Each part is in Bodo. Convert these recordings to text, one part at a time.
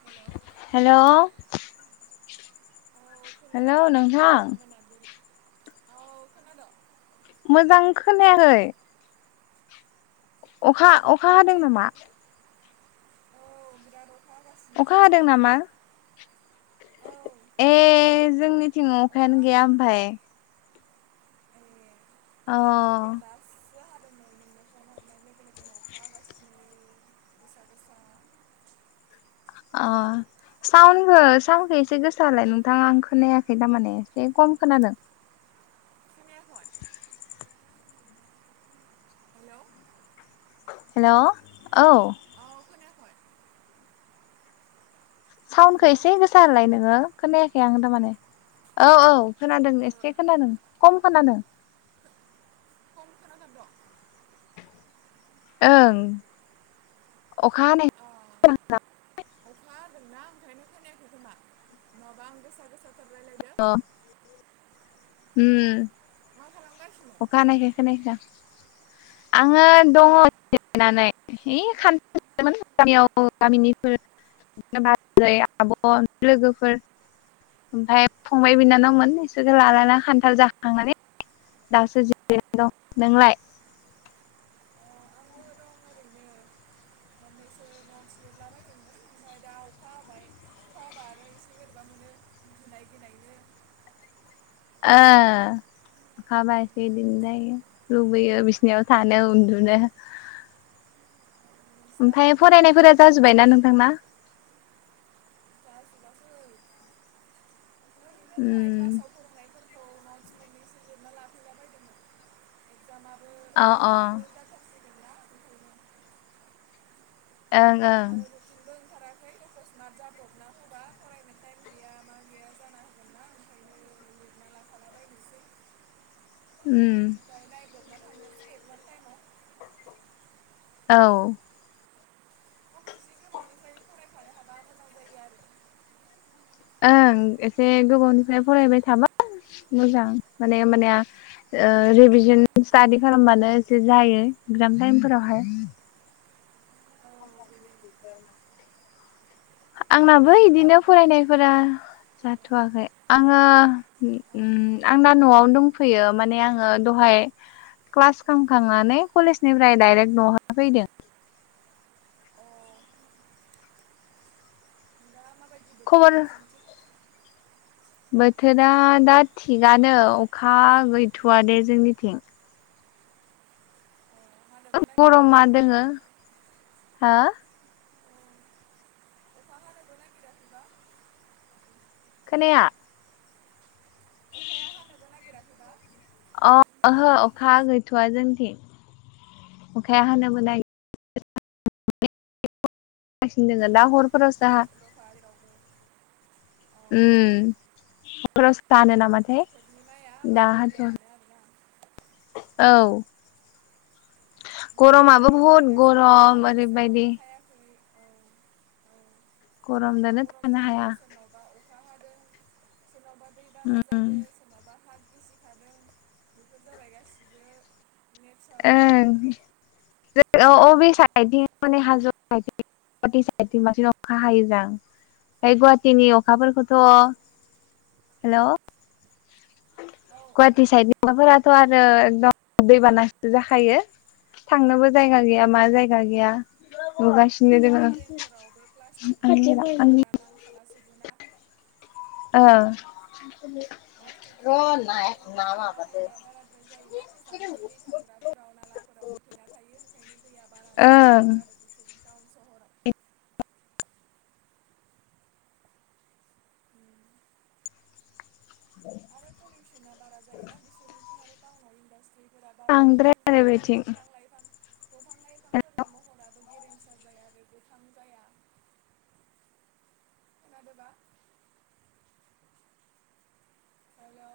Hello hello. औ खुलुमनाय नोंथां मोनाबिलिनि, औ खोनादोंं? मोजां खोनायाखै। अखा अखा हादों खोनायाखै नामा? [unintelligible] अखा हादों जोंनियाव नामा? औ ए जोंनि जोनाव अखा अखायानो हादों गैया ओमफाय। अ धोन्यबाद। इसे हादों नै। नोंनो फन हरनाय लोगो लोगोनो, अखा हागासिनो, गोसा गोसा। अ। साउन्ड हो साउन्डखो एसे गोसा होलाय नोंथां आं खोनायाखै दामाने, एसे कम खोनादों। खोनायाखै हेल'। हेल' औ। औ खोनायाखै? साउन्डखौ हेलौ एसे गोसाहोलाय नोङो, खोनायाखै आं दामाने। औ औ खोनादों ओ एसे खोनादों। खम खोनादों। खम खोनाथार दों? ओं। अखा हानाय ओम। अखा हादोंना ओंखायनो खोनायाखै खोमा? नङाबा आं गोसा गोसाथार रायलायदों। उम। [unintelligible] अखा हानायखाय खोनायाखै आं। आङो दङ जिरायनानै। एै खान्थिमोन गामियाव गामिनिफोर बाजै, आब', लोगोफोर, ओमफाय फंबाय बिनानावमोन बिसोरो अ लालाना खान्थाल जाखांनानै दासो जिरायना दं। नोंलाय? अ' आंबो दो ओरैनो। मोननैसो नत्स लिरलाबायदोंमोन। ओमफ्राय दा अखा हाबाय, अखा हाबा आरो एसे बोरैबा मोनो। गिनाय गिनायनो। आ। अखा हाबा एसे बिदिनो जायो लुबैयो बिसनियाव थानो उन्दुनो। [unintelligible] ओमफ्राय जमा फरायनायफोरा जमा जाजोब्बायना नोंथांना [unintelligible] जाजुबाखै। उम। क्लासाव फोरोंनायफोरखौ नतस् मोननैसो लिरना लाफैला बायदोंमोन। एगजामाबो अ अ फाइनेलआबो जाथारसिगोन ना ओंखायनो। ओं ओं। [unintelligible] ओंखाराखै एखस्माट जाब्रबना होबा फरायनो टाइम गैया मा गैया जाना [unintelligible] ओंखायनो लिरना लाखाला बायनोसै। उम। ओमफ्राय नायब्रबना थांनोसै इक्जाम टाइमाव। औ। बेखायनो फरायखानो हाबा मोजां जायो आरो। ओं एसे गोबावनिफ्राय फरायबाय थाबा मोजां माने होमबानिया ओ रिभिजन स्टाडि खालामबानो एसे जायो एगजाम टाइम फोरावहाय। आरो औ बेनो [inaudible] आंनाबो दालाय इदिनो बहाथो दं नोंथां फरायनायफोरा जाथ'वाखै आङो ओ ओम आं दा न'आवनो दंफैयो माने आङो ओ दहाय क्लास खालामखांनानै कलेजनिफ्राय डाइरेक्ट नवावहा फैदो। अ दा माबायदि बोथोरा खबर नोंसोनिथिं बोथोरा दा थिगानो अखा गैथ'वा दे जोंनिथिं। अ हानोबो [unintelligible] गरमा नागिराखैबा दङो, हो? अ अखा हानोबो नागिराखैबा। खोनाया। अखाया हानोबो नागि राखै बा? अ ओहो अखा गैथ'वा जोंनिथिं, अखाया हानोबो नाय गासिनो दोङो दा हरफोरावसो हा [unintelligible] अ ओम [unintelligible] होनो नामाथाय? बिनि माया मा दा बुंनो हाथ'वाखै हानो आरोना? औ। जायगा गरमाबो लायै बहुद जायगा सोरनावबा गरम हादों ओरैबायदि। सोरनावबा हायाखै औ सोरनावबा गरमजोंनो गरम थानो जादों हाया सोरनावबा अ खा हादों, सोरनावबा दैबाना उम जादों, सोरनावबा हा गिसिखादों बेफोर जाबाय गासिबो नेचारेल ओं [unintelligible] गुवाटि साइदथिं बांसिन अखा हायो जां, ओमफ्राय गुवाहाटिनि अखाफोरखौथ' हेलव? औ औ गुहाटि साइडनि अखाफोराथ' आरो एकदम दैबानासो जाखायो। थांनोबो जायगा गैया औ मा जायगा गैया नुगासिनो दङो। ड्रेइनफोराव बे प्लास्टिकनि बाहायनायफोरा नांथाला जोबोना। ओ [unintelligible] प्लास्टिकफोरनि बा बाहायनाया बाराद्राय जायोना बे जाम्फै दै थांग्राफोराव, नालाफोराव होथेना थायो ओंखायनो दैया बारा जानो ओं नागेरो आरो बेथिं टाउन सहराव। आरो [inaudible] [unintelligible] जायोना बिसोरनिथिं आरो टाउनाव इन्डासट्रि फोरा बारा बांद्राय बाराद्राय, आरो ओंखायनो बेथिं दंफां लाइफां दंफां लाइफांफोरनि महराबो गेरेमसा जाया आरो गोथां जाया। खोनादोंबा? हेलौ।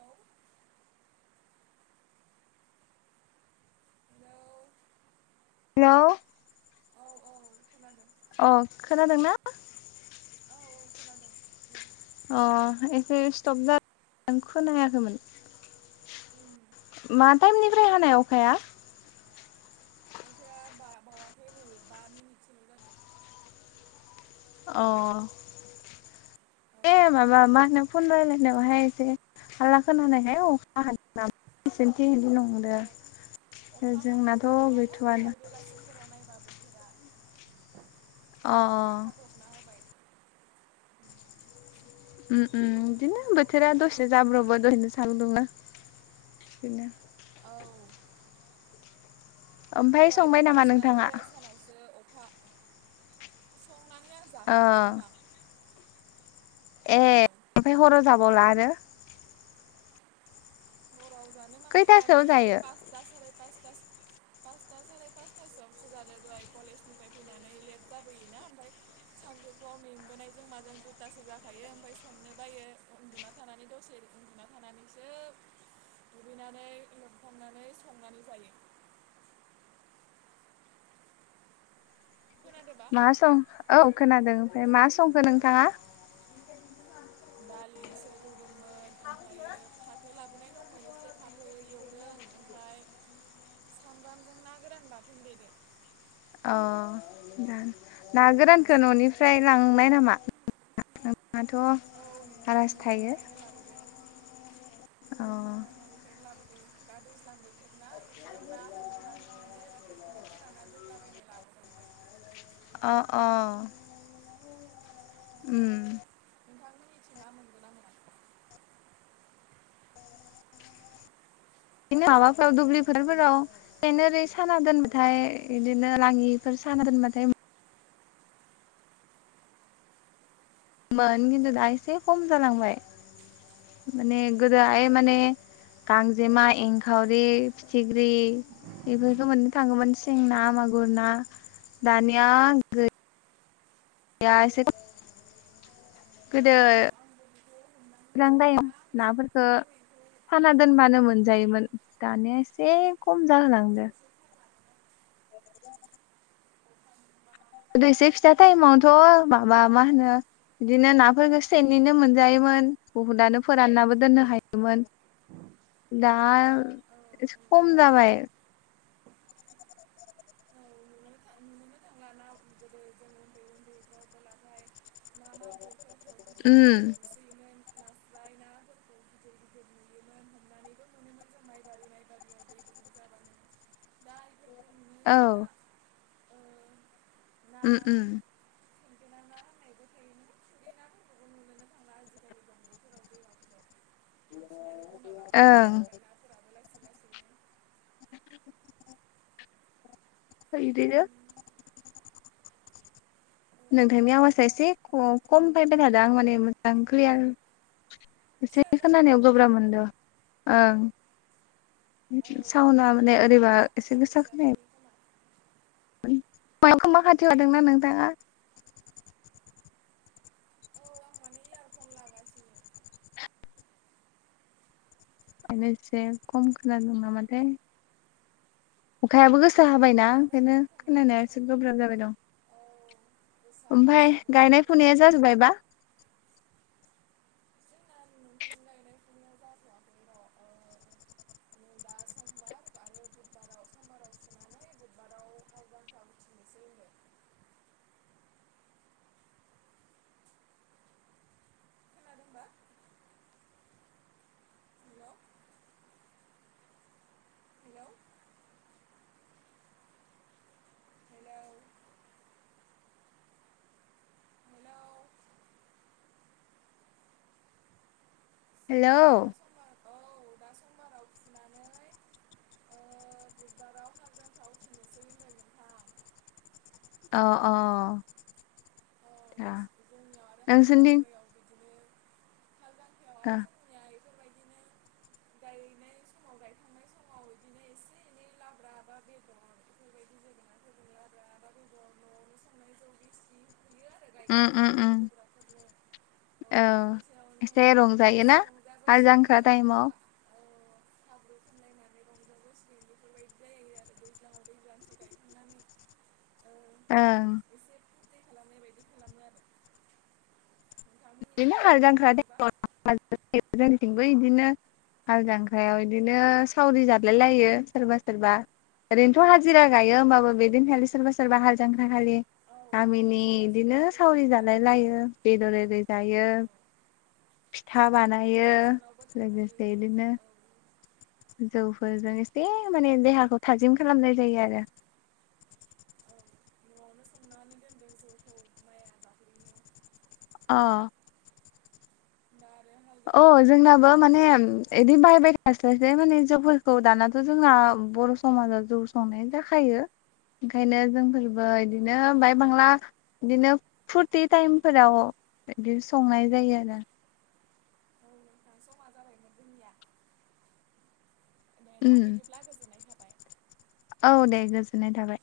Hello hello. औ औ खोनादों अ खोनादोंना? औ औ खोनादों। ओम अ एसे स्टप जादों खोनायाखैमोन। ओम मा टाइमनिफ्राय हानाय अखाया? खाया बा-बावाखै नै बामिनिट सोल' अ दे माबा मा होनो फन रायलायनायावहाय एसे हाला खोनानायखाय अखा हानाय नामा बिसोरनिथिं औ नंदों। अखा हाथावना नङामोन दहाय बेलासिफोराव नायबा बोथोरा। अ अखसमाथ हाब्रबना होबाय। ओम ओम बोथोरनि बिदिनो बोथोरा फावथिना मा दसेनो बुंनो जाब्रबो आरो दसेनो सानदुं दुङो। बिदिनो औ। ओमफ्राय दहाय संबाय नामा फुङावसो आरो नोंथाङा दहाय सानावसो अखा संनानै आं ओ जाखांबायमोन दा। ए ओमफ्राय हराव जाबावला आरो? हराव जानो माने खैथासोआव दानि जायो पासथा साराइ पासथास पासथा साराइ फासथासोआवसो जादो दहाय कलेजनिफ्राय फैनानै लेट जाबोयोना। ओमफ्राय सानजौफुआव मेंबोनायजों माजों दुथासो जाखायो ओमफ्राय संनो बायो। उन्दुना थानानै दसे उन्दुना थानानैसो दुगैनानै लोबखांनानै संनानै जायो। खोनादोबा? मा सं औ खोनादों ओमफ्राय मा संखो औ नोंथाङा? दालिसो रुदोंमोन ओमफ्रायो फाथो लाबोनाय दंमोन एसे फाथो एवदों। आमफ्राय सामब्रामजों ना गोरान बाथोन देदों। अ ना ना गोरानखौ न'निफ्राय लांनाय नामा? नोंथाङाथ' औ नोंथां न'निफ्रायनो लाबोदों। अ औ नोंथां न'निफ्रायनो लाबोदों दा दैज्लां बोथोर ना दुब्लियाव ना हमैबानो मोनो बेफोरखौनो फोरानना दोनलाबायनाय लाबोदों। अ अ। ओम। नोंथांमोननिथिं ना मोनगोन ना मोना? दिनो माबाफोराव दुब्लिफोरफोराव सेन ओरै साना दोनबाथाय इदिनो लाङिफोर साना दोनबाथाय मोन औ खिन्थु दा औ एसे खम जालांबाय माने गोदोहाय औ माने गांजेमा, एंखावरि, फिथिख्रि इफोरखौ मोननो थाङोमोन सें ना, मागुर ना दानिया गै या एसे [unintelligible] गोदो नुनोनो [unintelligible] नाफोरखौ साना दोनबानो मोनजायोमोन, दानिया एसे खम जाहोलांदो। [inaudible] गोदो एसे फिसा टाइमावथ' माबा मा होनो बिदिनो नाफोरखौ सेननिनो मोनजायोमोन बुहुदानो फोराननाबो दोननो हायोमोन। दा [unintelligible] खम जाबाय। [unintelligible] ना मागुरफोरखौ गिदिर गिदिर उम नुसोयोमोन नास्राय नाफोरखौ। गिदिर गिदिर नुयोमोन हमनानैबो मोनोमोन जों माइ बारि माइ बारि [unintelligible] औ। ओ उम ना उम। [unintelligible] [unintelligible] दैमाफोराव बांसिनानो गोमालांनो ओं [unintelligible] औ इदिनो नोंथांनि आवास एसे खम फैबाय थादों आं माने मोजां क्लियार एसे फिसा जाबाय खोनानायाव गोब्राब मोनदों ओं औ साउना माने अखा ओरैबा हादोंना खोना एसे गोसा खोनायो हस्लाबाखै खोमा खोमा खाथियाव लादोंना नोंथाङा [unintelligible] फन लागासिनो ओंखायनो एसे खम खोनादोंं नामाथाय अखायाबो गोसा औ हाबायना आदा ओंखायनो होनखांनायनि खोनानाया उनाव एसे गोब्राब जाबाय दं औ गोसा ओमफाय हासोदों गायनाय अखाया फुनाया जाजोबबायबा [unintelligible] गायनाय फुनाया जाथ'वाखै र' ओ नै दा समबार आरो बुधबाराव समबाराव फुनानै बुधबाराव [unintelligible] [unintelligible] खोनादोंबा hello hello hello hello hello जोंनिया दा समबार औ दा समबाराव फुनानै ओ [unintelligible] औ औ अ नोंसि जोंनियाव नोंसोरनिथिं [unintelligible] दा दा इफोरबायदिनो गायनाय [unintelligible] औ इदिनो इसे एनै ब्लाबो माबा बेदर [unintelligible] ओम ओम ओम हालेवग्राफोरनो औ बिनि सायावनो एसे रंजायो एसे ना हालजांख्रा रंजाबोसिगोन टाइमाव साब्र' सामलायनानै रंजाम बस्ं बेफोरबायदि जायो आरो दैज्लाङाव दैज्लांस गायखांनानै ओ एसे फुरथि खालामनाय बायदि खालामो आरो बिदिनो नोंथांमोननिथिंबो हालजांख्रा खालामोबा [unintelligible] जोंनिथिंबो बिदिनो हाल जांख्रायाव बिदिनो औ सावरि जादलाय लायो सोरबा सोरबा ओरैनोथ हाजिरा गायो औ होमबाबो बेदिनखालि सोरबा सोरबा हाल जांख्राखालि औ औ गामिनि सोरबा सोरबा इदिनो ओरैनो सावरि थांना जालाय होयो लायो बेदर जायो औ फिथा बानायो नोंसानावबो थांनो हायो लोगोसे जोङो इदिनो औ जौफोरजों एसे माने देहाखौ थाजिम खालामनाय जायो आरो औ नआवनो संनानै दोन [unintelligible] अ [unintelligible] अ जोंनाबो जाहैनायजों माने माजों बिदि बायबाय लोमजाहैसिगोन थास्लायस्लाय माने जौफोरखौ दानाथ' जोंना बर' समाजाव जौ संनाय जाखायो ओंखायनो औ जोंफोरबो नोंथां बिदिनो बाय बांला बिदिनो फुरथि टाइमफोराव बिदि संनाय जायो आरो औ नोंथां समा जाबायमोन जोंनिया ना उम बिदिब्ला गोजोननाय थाबाय औ दे गोजोननाय थाबाय